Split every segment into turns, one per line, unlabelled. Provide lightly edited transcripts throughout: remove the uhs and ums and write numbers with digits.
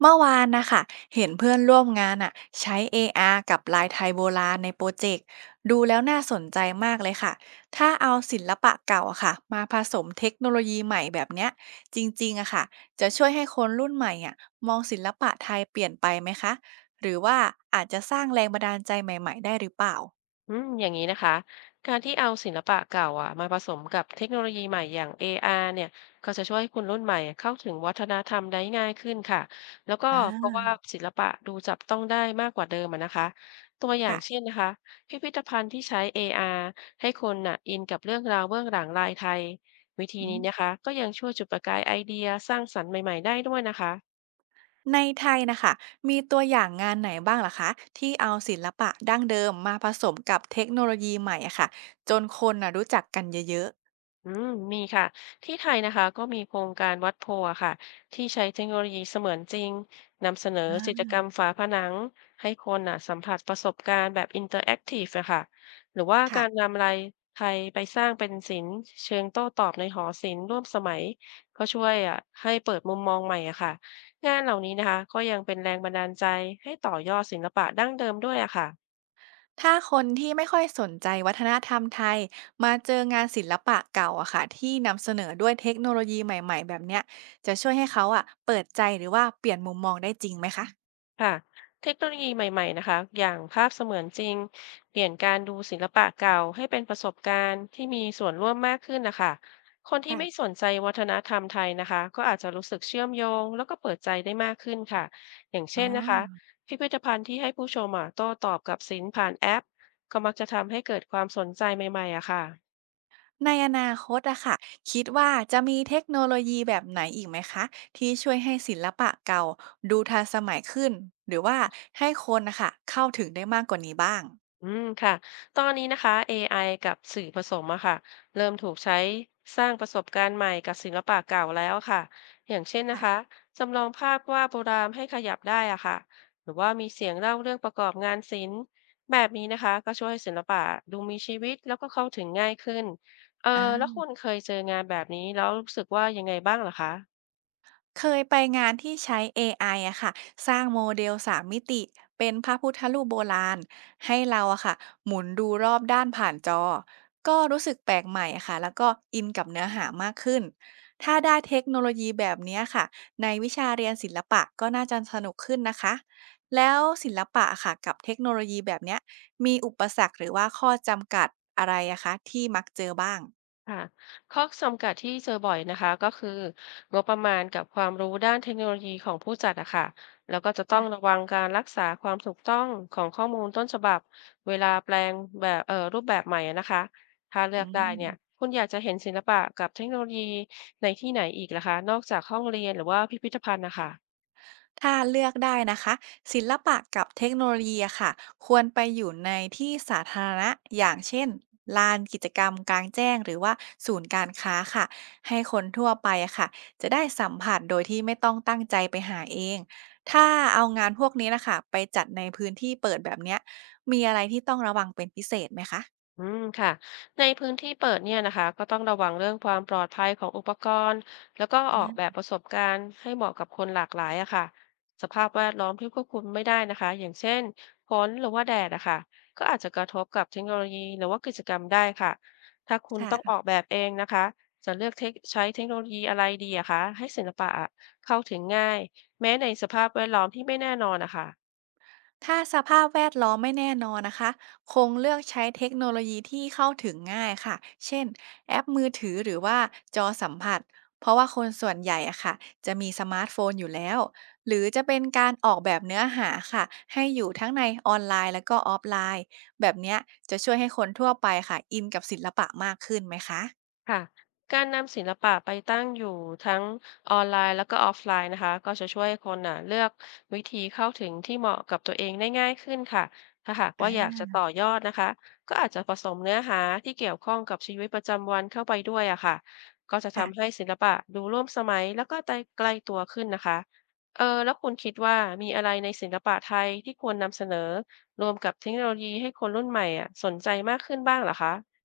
เมื่อวานนะคะเห็นเพื่อนร่วมงานอ่ะใช้ AR กับลายไทยโบราณในโปรเจกต์ดูแล้วน่าสนใจมากเลยค่ะถ้าเอาศิลปะเก่าอะค่ะมาผสมเทคโนโลยีใหม่แบบเนี้ยจริงๆอะค่ะจะช่วยให้คนรุ่นใหม่อ่ะมองศิลปะไทยเปลี่ยนไปไหมคะหรือว่าอาจจะสร้างแรงบันดาลใจใหม่ๆได้หรือเปล่า
อย่างนี้นะคะ การที่เอาศิลปะเก่าอ่ะมาผสมกับเทคโนโลยีใหม่อย่าง AR เนี่ยก็จะช่วยให้คนรุ่นใหม่เข้าถึงวัฒนธรรมได้ง่ายขึ้นค่ะ แล้วก็
อ่
เพราะ
า
ว่าศิลปะดูจับต้องได้มากกว่าเดิมอะนะคะ ตัวอย่าง
ค่ะ
เช่นนะคะพิพิธภัณฑ์ที่ใช้ AR ให้คนน่ะอินกับเรื่องราวเบื้องหลังลายไทยวิธี
อื
นี้
ม
นะคะ ก็ยังช่วยจุดประกายไอเดียสร้างสรรค์ใหม่ๆได้ด้วยนะคะ
ในไทยนะคะมีตัวอย่างงานไหนบ้างล่ะคะที่เอาศิลปะดั้งเดิมมาผสมกับเทคโนโลยีใหม่อะค่ะจนคนน่ะรู้จักกันเยอะๆ
อืมมีค่ะที่ไทยนะคะก็มีโครงการวัดโพธิ์อะค่ะที่ใช้เทคโนโลยีเสมือนจริงนำเสนอ
อา
จิตรกรรมฝาผนังให้คนน่ะสัมผัสประสบการณ์แบบอินเตอร์แอคทีฟอะค่ะหรือว่า
ๆค่ะ
การนำลายไทยไปสร้างเป็นศิลป์เชิงโต้ตอบในหอศิลป์ร่วมสมัยก็ช่วยอ่ะให้เปิดมุมมองใหม่อะค่ะงานเหล่านี้นะคะก็ยังเป็นแรงบันดาลใจให้ต่อยอดศิลปะดั้งเดิมด้วยอะค่ะ
ถ้าคนที่ไม่ค่อยสนใจวัฒนธรรมไทยมาเจองานศิลปะเก่าอะค่ะที่นำเสนอด้วยเทคโนโลยีใหม่ๆแบบเนี้ยจะช่วยให้เขาอะเปิดใจหรือว่าเปลี่ยนมุมมองได้จริงไหมคะ
ค่ะเทคโนโลยีใหม่ๆนะคะอย่างภาพเสมือนจริง เปลี่ยนการดูศิลปะเก่าให้เป็นประสบการณ์ที่มีส่วนร่วมมากขึ้นนะคะคนที่ไม่
ค่ะ
สนใจวัฒนธรรมไทยนะคะก็อาจจะรู้สึกเชื่อมโยงแล้วก็เปิดใจได้มากขึ้นค่ะอย่าง
อ๋
เช่นนะคะ
อ
พิพิธภัณฑ์ที่ให้ผู้ชมอ่ะโต้ตอบกับศิลป์ผ่านแอปก็มักจะทำให้เกิดความสนใจใหม่ๆอะค่ะ
ในอนาคตอะค่ะคิดว่าจะมีเทคโนโลยีแบบไหนอีกไหมคะที่ช่วยให้ศิลปะเก่าดูทันสมัยขึ้นหรือว่าให้คนนะคะเข้าถึงได้มากกว่านี้บ้าง
อืมค่ะตอนนี้นะคะ AI กับสื่อผสมอะค่ะเริ่มถูกใช้สร้างประสบการณ์ใหม่กับศิลปะเก่าแล้วค่ะอย่างเช่นนะคะ
ค่ะ
จำลองภาพวาดโบราณให้ขยับได้อะค่ะหรือว่ามีเสียงเล่าเรื่องประกอบงานศิลป์แบบนี้นะคะก็ช่วยให้ศิลปะดูมีชีวิตแล้วก็เข้าถึงง่ายขึ้นเออแล้ว
อา
คุณเคยเจองานแบบนี้แล้วรู้สึกว่ายังไงบ้างเหรอคะ
เคยไปงานที่ใช้เอไออะค่ะสร้างโมเดลสามมิติเป็นพระพุทธรูปโบราณให้เราอะค่ะหมุนดูรอบด้านผ่านจอ ก็รู้สึกแปลกใหม่อะค่ะแล้วก็อินกับเนื้อหามากขึ้น ถ้าได้เทคโนโลยีแบบเนี้ยค่ะในวิชาเรียนศิลปะก็น่าจะสนุกขึ้นนะคะแล้วศิลปะอะค่ะกับเทคโนโลยีแบบเนี้ยมีอุปสรรคหรือว่าข้อจำกัดอะไรอะคะที่มักเจอบ้าง
ค่ะข้อจำกัดที่เจอบ่อยนะคะก็คืองบประมาณกับความรู้ด้านเทคโนโลยีของผู้จัดอะค่ะแล้วก็จะต้องระ
ค่ะ
วังการรักษาความถูกต้องของข้อมูลต้นฉบับเวลาแปลงแบบรูปแบบใหม่อะนะคะถ้าเลื
อื
อกได้
ม
เนี่ยคุณอยากจะเห็นศิลปะกับเทคโนโลยีในที่ไหนอีกล่ะคะนอกจากห้องเรียนหรือว่าพิพิธภัณฑ์นะคะ
ถ้าเลือกได้นะคะศิลปะกับเทคโนโลยีอะค่ะควรไปอยู่ในที่สาธารณะอย่างเช่นลานกิจกรรมกลางแจ้งหรือว่าศูนย์การค้าค่ะให้คนทั่วไปอะค่ะจะได้สัมผัสโดยที่ไม่ต้องตั้งใจไปหาเองถ้าเอางานพวกนี้นะคะไปจัดในพื้นที่เปิดแบบเนี้ยมีอะไรที่ต้องระวังเป็นพิเศษไหมคะ
อืมค่ะในพื้นที่เปิดเนี่ยนะคะก็ต้องระวังเรื่องความปลอดภัยของอุปกรณ์แล้วก็ออ
อ่
กแบบ
า
ประสบการณ์ให้เหมาะกับคนหลากหลายอะค่ะสภาพแวดล้อมที่ควบคุมไม่ได้นะคะอย่างเช่นฝนหรือว่าแดดอะค่ะก็อาจจะกระทบกับเทคโนโลยีหรือว่ากิจกรรมได้ค่ะถ้าคุณต้องออก
ค่ะ
แบบเองนะคะจะเลือกเทคใช้เทคโนโลยีอะไรดีอะคะให้ศิลปะอะเข้าถึงง่ายแม้ในสภาพแวดล้อมที่ไม่แน่นอนนะคะ
ถ้าสภาพแวดล้อมไม่แน่นอนนะคะคงเลือกใช้เทคโนโลยีที่เข้าถึงง่ายค่ะเช่นแอปมือถือหรือว่าจอสัมผัสเพราะว่าคนส่วนใหญ่อะค่ะจะมีสมาร์ทโฟนอยู่แล้วหรือจะเป็นการออกแบบเนื้อหาค่ะให้อยู่ทั้งในออนไลน์แล้วก็ออฟไลน์แบบเนี้ยจะช่วยให้คนทั่วไปค่ะอินกับศิลปะมากขึ้นไหมคะ
ค่ะการนำศิลปะไปตั้งอยู่ทั้งออนไลน์แล้วก็ออฟไลน์นะคะก็จะช่วยให้คนน่ะเลือกวิธีเข้าถึงที่เหมาะกับตัวเองได้ง่ายขึ้นค่ะถ้าหาก
อ่
ว่าอยาก
า
จะต่อยอดนะคะก็อาจจะผสมเนื้อหาที่เกี่ยวข้องกับชีวิตประจำวันเข้าไปด้วยอะค่ะก็จะทำ
ค่ะ
ให้ศิลปะดูร่วมสมัยแล้วก็ใกล้ตัวขึ้นนะคะเออแล้วคุณคิดว่ามีอะไรในศิลปะไทยที่ควรนำเสนอรวมกับเทคโนโลยีให้คนรุ่นใหม่อะสนใจมากขึ้นบ้างเหรอคะ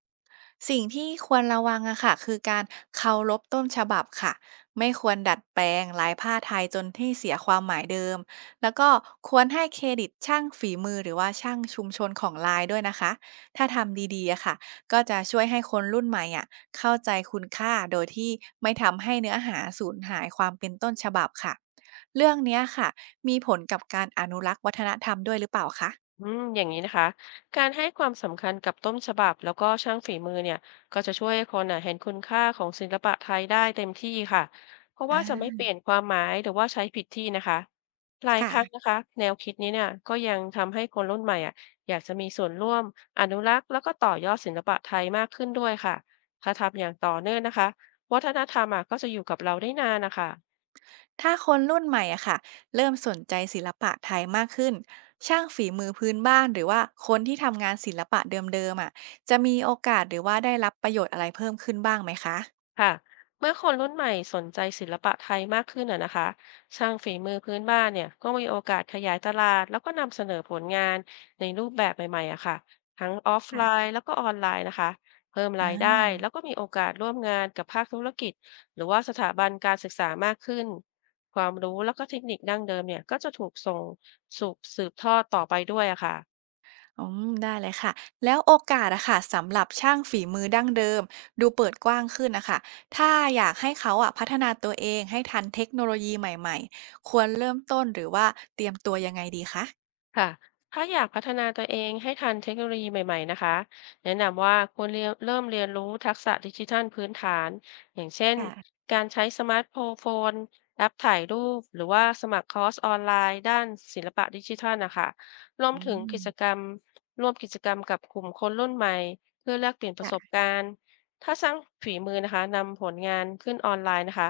สิ่งที่ควรระวังอะค่ะคือการเคารพต้นฉบับค่ะไม่ควรดัดแปลงลายผ้าไทยจนที่เสียความหมายเดิมแล้วก็ควรให้เครดิตช่างฝีมือหรือว่าช่างชุมชนของลายด้วยนะคะถ้าทำดีๆอะค่ะก็จะช่วยให้คนรุ่นใหม่อะเข้าใจคุณค่าโดยที่ไม่ทำให้เนื้อหาสูญหายความเป็นต้นฉบับค่ะเรื่องเนี้ยค่ะมีผลกับการอนุรักษ์วัฒนธรรมด้วยหรือเปล่าคะ
อย่างนี้นะคะการให้ความสำคัญกับต้นฉบับแล้วก็ช่างฝีมือเนี่ยก็จะช่วยให้คนน่ะเห็นคุณค่าของศิลปะไทยได้เต็มที่ค่ะเพราะ
อ่
ว่าจะไม่
า
เปลี่ยนความหมายหรือว่าใช้ผิดที่นะคะหลายค
ค่ะ
รั้งนะคะแนวคิดนี้เนี่ยก็ยังทำให้คนรุ่นใหม่อ่ะอยากจะมีส่วนร่วมอนุรักษ์แล้วก็ต่อยอดศิลปะไทยมากขึ้นด้วยค่ะ ถ้าทำอย่างต่อเนื่องนะคะวัฒนธรรมอ่ะก็จะอยู่กับเราได้นานนะคะ
ถ้าคนรุ่นใหม่อะค่ะเริ่มสนใจศิลปะไทยมากขึ้นช่างฝีมือพื้นบ้านหรือว่าคนที่ทำงานศิลปะเดิมๆอะจะมีโอกาสหรือว่าได้รับประโยชน์อะไรเพิ่มขึ้นบ้างไหมคะ
ค่ะเมื่อคนรุ่นใหม่สนใจศิลปะไทยมากขึ้นอ่ะนะคะช่างฝีมือพื้นบ้านเนี่ยก็มีโอกาสขยายตลาดแล้วก็นำเสนอผลงานในรูปแบบใหม่ๆอะค่ะทั้งออฟไล
ค่ะ
น์แล้วก็ออนไลน์นะคะเพิ่ม
อ่
รายได้
า
แล้วก็มีโอกาสร่วมงานกับภาคธุรกิจหรือว่าสถาบันการศึกษามากขึ้นความรู้แล้วก็เทคนิคดั้งเดิมเนี่ยก็จะถูกส่งสู่สืบทอดต่อไปด้วยอะค่ะ
อืมได้เลยค่ะแล้วโอกาสอะค่ะสำหรับช่างฝีมือดั้งเดิมดูเปิดกว้างขึ้นนะคะถ้าอยากให้เขาอะพัฒนาตัวเองให้ทันเทคโนโลยีใหม่ๆควรเริ่มต้นหรือว่าเตรียมตัวยังไงดีคะ
ค่ะถ้าอยากพัฒนาตัวเองให้ทันเทคโนโลยีใหม่ๆนะคะแนะนำว่าควรเริ่มเรียนรู้ทักษะดิจิทัลพื้นฐาน อย่างเช่น
ค่ะ
การใช้สมาร์ทโฟนแอปถ่ายรูป หรือว่าสมัครคอร์สออนไลน์ด้านศิลปะดิจิทัลนะคะรวม
อื
ถึง
ม
กิจกรรมร่วมกิจกรรมกับกลุ่มคนรุ่นใหม่เพื่อแลกเปลี่ยนประสบ
ค่ะ
การณ์ ถ้าสร้างฝีมือนะคะนำผลงานขึ้นออนไลน์นะคะ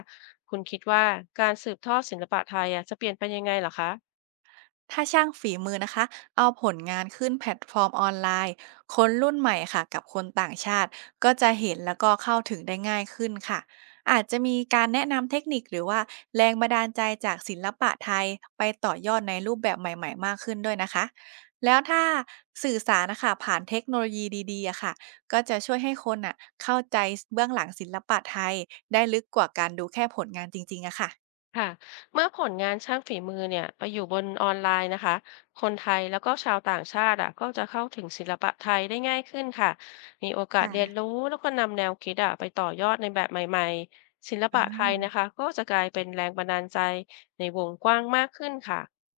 คุณคิดว่าการสืบทอดศิลปะไทยอะจะเปลี่ยนไปยังไงเหรอคะ
ถ้าช่างฝีมือนะคะเอาผลงานขึ้นแพลตฟอร์มออนไลน์คนรุ่นใหม่ค่ะกับคนต่างชาติก็จะเห็นแล้วก็เข้าถึงได้ง่ายขึ้นค่ะอาจจะมีการแนะนำเทคนิคหรือว่าแรงบันดาลใจจากศิลปะไทยไปต่อยอดในรูปแบบใหม่ๆมากขึ้นด้วยนะคะแล้วถ้าสื่อสารนะคะผ่านเทคโนโลยีดีๆอะค่ะก็จะช่วยให้คนอ่ะเข้าใจเบื้องหลังศิลปะไทยได้ลึกกว่าการดูแค่ผลงานจริงๆอะค่ะ
ค่ะเมื่อผลงานช่างฝีมือเนี่ยไปอยู่บนออนไลน์นะคะคนไทยแล้วก็ชาวต่างชาติอ่ะก็จะเข้าถึงศิลปะไทยได้ง่ายขึ้นค่ะมีโอกาส
ค่ะ
เรียนรู้แล้วก็นำแนวคิดอ่ะไปต่อยอดในแบบใหม่ๆ ศิล
อ่
ปะไทย
า
นะคะก็จะกลายเป็นแรงบันดาลใจในวงกว้างมากขึ้นค่ะ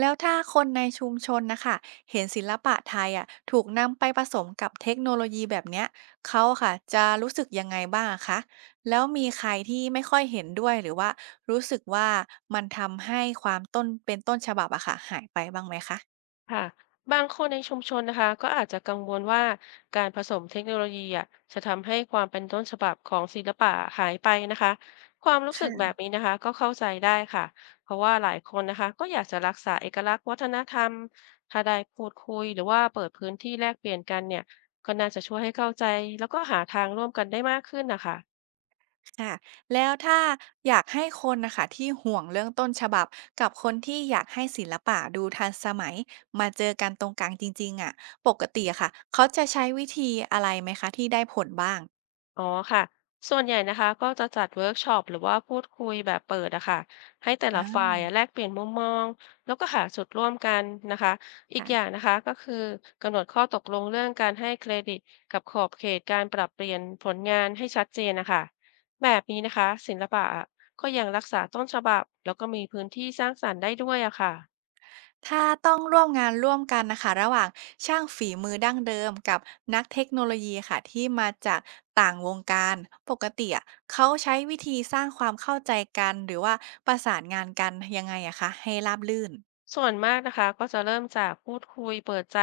แล้วถ้าคนในชุมชนนะคะเห็นศิลปะไทยอ่ะถูกนำไปผสมกับเทคโนโลยีแบบเนี้ยเขาอะค่ะจะรู้สึกยังไงบ้างอะคะแล้วมีใครที่ไม่ค่อยเห็นด้วยหรือว่ารู้สึกว่ามันทำให้ความต้นเป็นต้นฉบับอะค่ะหายไปบ้างไหมคะ
ค่ะบางคนในชุมชนนะคะก็อาจจะกังวลว่าการผสมเทคโนโลยีอ่ะจะทำให้ความเป็นต้นฉบับของศิลปะหายไปนะคะความรู้สึกแบ
ค่ะ
บนี้นะคะก็เข้าใจได้ค่ะเพราะว่าหลายคนนะคะก็อยากจะรักษาเอกลักษณ์วัฒนธรรมถ้าได้พูดคุยหรือว่าเปิดพื้นที่แลกเปลี่ยนกันเนี่ยก็น่าจะช่วยให้เข้าใจแล้วก็หาทางร่วมกันได้มากขึ้นนะคะ
ค่ะแล้วถ้าอยากให้คนนะคะที่ห่วงเรื่องต้นฉบับกับคนที่อยากให้ศิลปะดูทันสมัยมาเจอกันตรงกลางจริงๆอ่ะปกติอะค่ะเขาจะใช้วิธีอะไรไหมคะที่ได้ผลบ้าง
อ๋อค่ะส่วนใหญ่นะคะก็จะจัดเวิร์กช็อปหรือว่าพูดคุยแบบเปิดอะค่ะให้แต่ละฝ่า
อา
ยอะแลกเปลี่ยนมุมมองแล้วก็หาจุดร่วมกันนะคะอีกอย่าง
ค่ะ
นะคะก็คือกำหนดข้อตกลงเรื่องการให้เครดิตกับขอบเขตการปรับเปลี่ยนผลงานให้ชัดเจนนะคะแบบนี้นะคะศิลปะอะก็ยังรักษาต้นฉบับแล้วก็มีพื้นที่สร้างสรรค์ได้ด้วยอะค่ะ
ถ้าต้องร่วมงานร่วมกันน่ะค่ะระหว่างช่างฝีมือดั้งเดิมกับนักเทคโนโลยีค่ะที่มาจากต่างวงการปกติอะเขาใช้วิธีสร้างความเข้าใจกันหรือว่าประสานงานกันยังไงอะคะให้ราบรื่น
ส่วนมากนะคะก็จะเริ่มจากพูดคุยเปิดใจ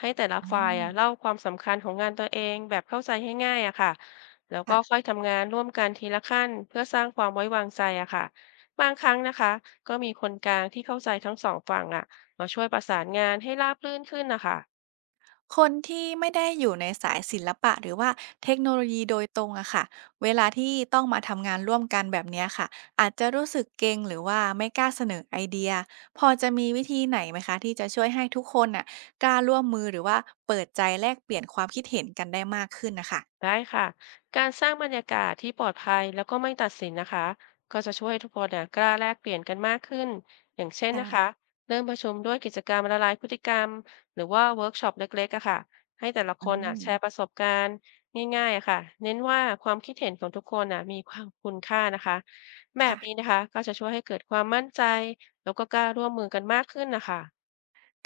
ให้แต่ละ
อา
ฝ่ายอะเล่าความสำคัญของงานตัวเองแบบเข้าใจง่ายๆอะค่ะแล้วก็
ค่ะ
ค่อยทำงานร่วมกันทีละขั้นเพื่อสร้างความไว้วางใจอะค่ะบางครั้งนะคะก็มีคนกลางที่เข้าใจทั้งสองฝั่งอะมาช่วยประสานงานให้ราบรื่นขึ้นนะคะ
คนที่ไม่ได้อยู่ในสายศิลปะหรือว่าเทคโนโลยีโดยตรงอะค่ะเวลาที่ต้องมาทำงานร่วมกันแบบเนี้ยค่ะอาจจะรู้สึกเกรงหรือว่าไม่กล้าเสนอไอเดียพอจะมีวิธีไหนไหมคะที่จะช่วยให้ทุกคนน่ะกล้าร่วมมือหรือว่าเปิดใจแลกเปลี่ยนความคิดเห็นกันได้มากขึ้นนะคะ
ได้ค่ะการสร้างบรรยากาศที่ปลอดภัยแล้วก็ไม่ตัดสินนะคะก็จะช่วยให้ทุกคนเนี่ยกล้าแลกเปลี่ยนกันมากขึ้นอย่างเช่นนะคะ
ค่ะ
เริ่มประชุมด้วยกิจกรรมละลายพฤติกรรมหรือว่าเวิร์กช็อปเล็กๆอะค่ะให้แต่ละ
อื
คนอะแชร์ประ
ม
สบการณ์ง่ายๆอะค่ะเน้นว่าความคิดเห็นของทุกคนอะมีความคุณค่านะคะแบบนี้
ค่ะ
นะคะก็จะช่วยให้เกิดความมั่นใจแล้วก็กล้าร่วมมือกันมากขึ้นนะคะ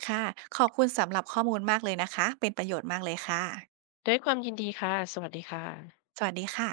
ค่ะขอบคุณสำหรับข้อมูลมากเลยนะคะเป็นประโยชน์มากเลยค่ะ
ด้วยความยินดีค่ะสวัสดีค่ะ
สวัสดีค่ะ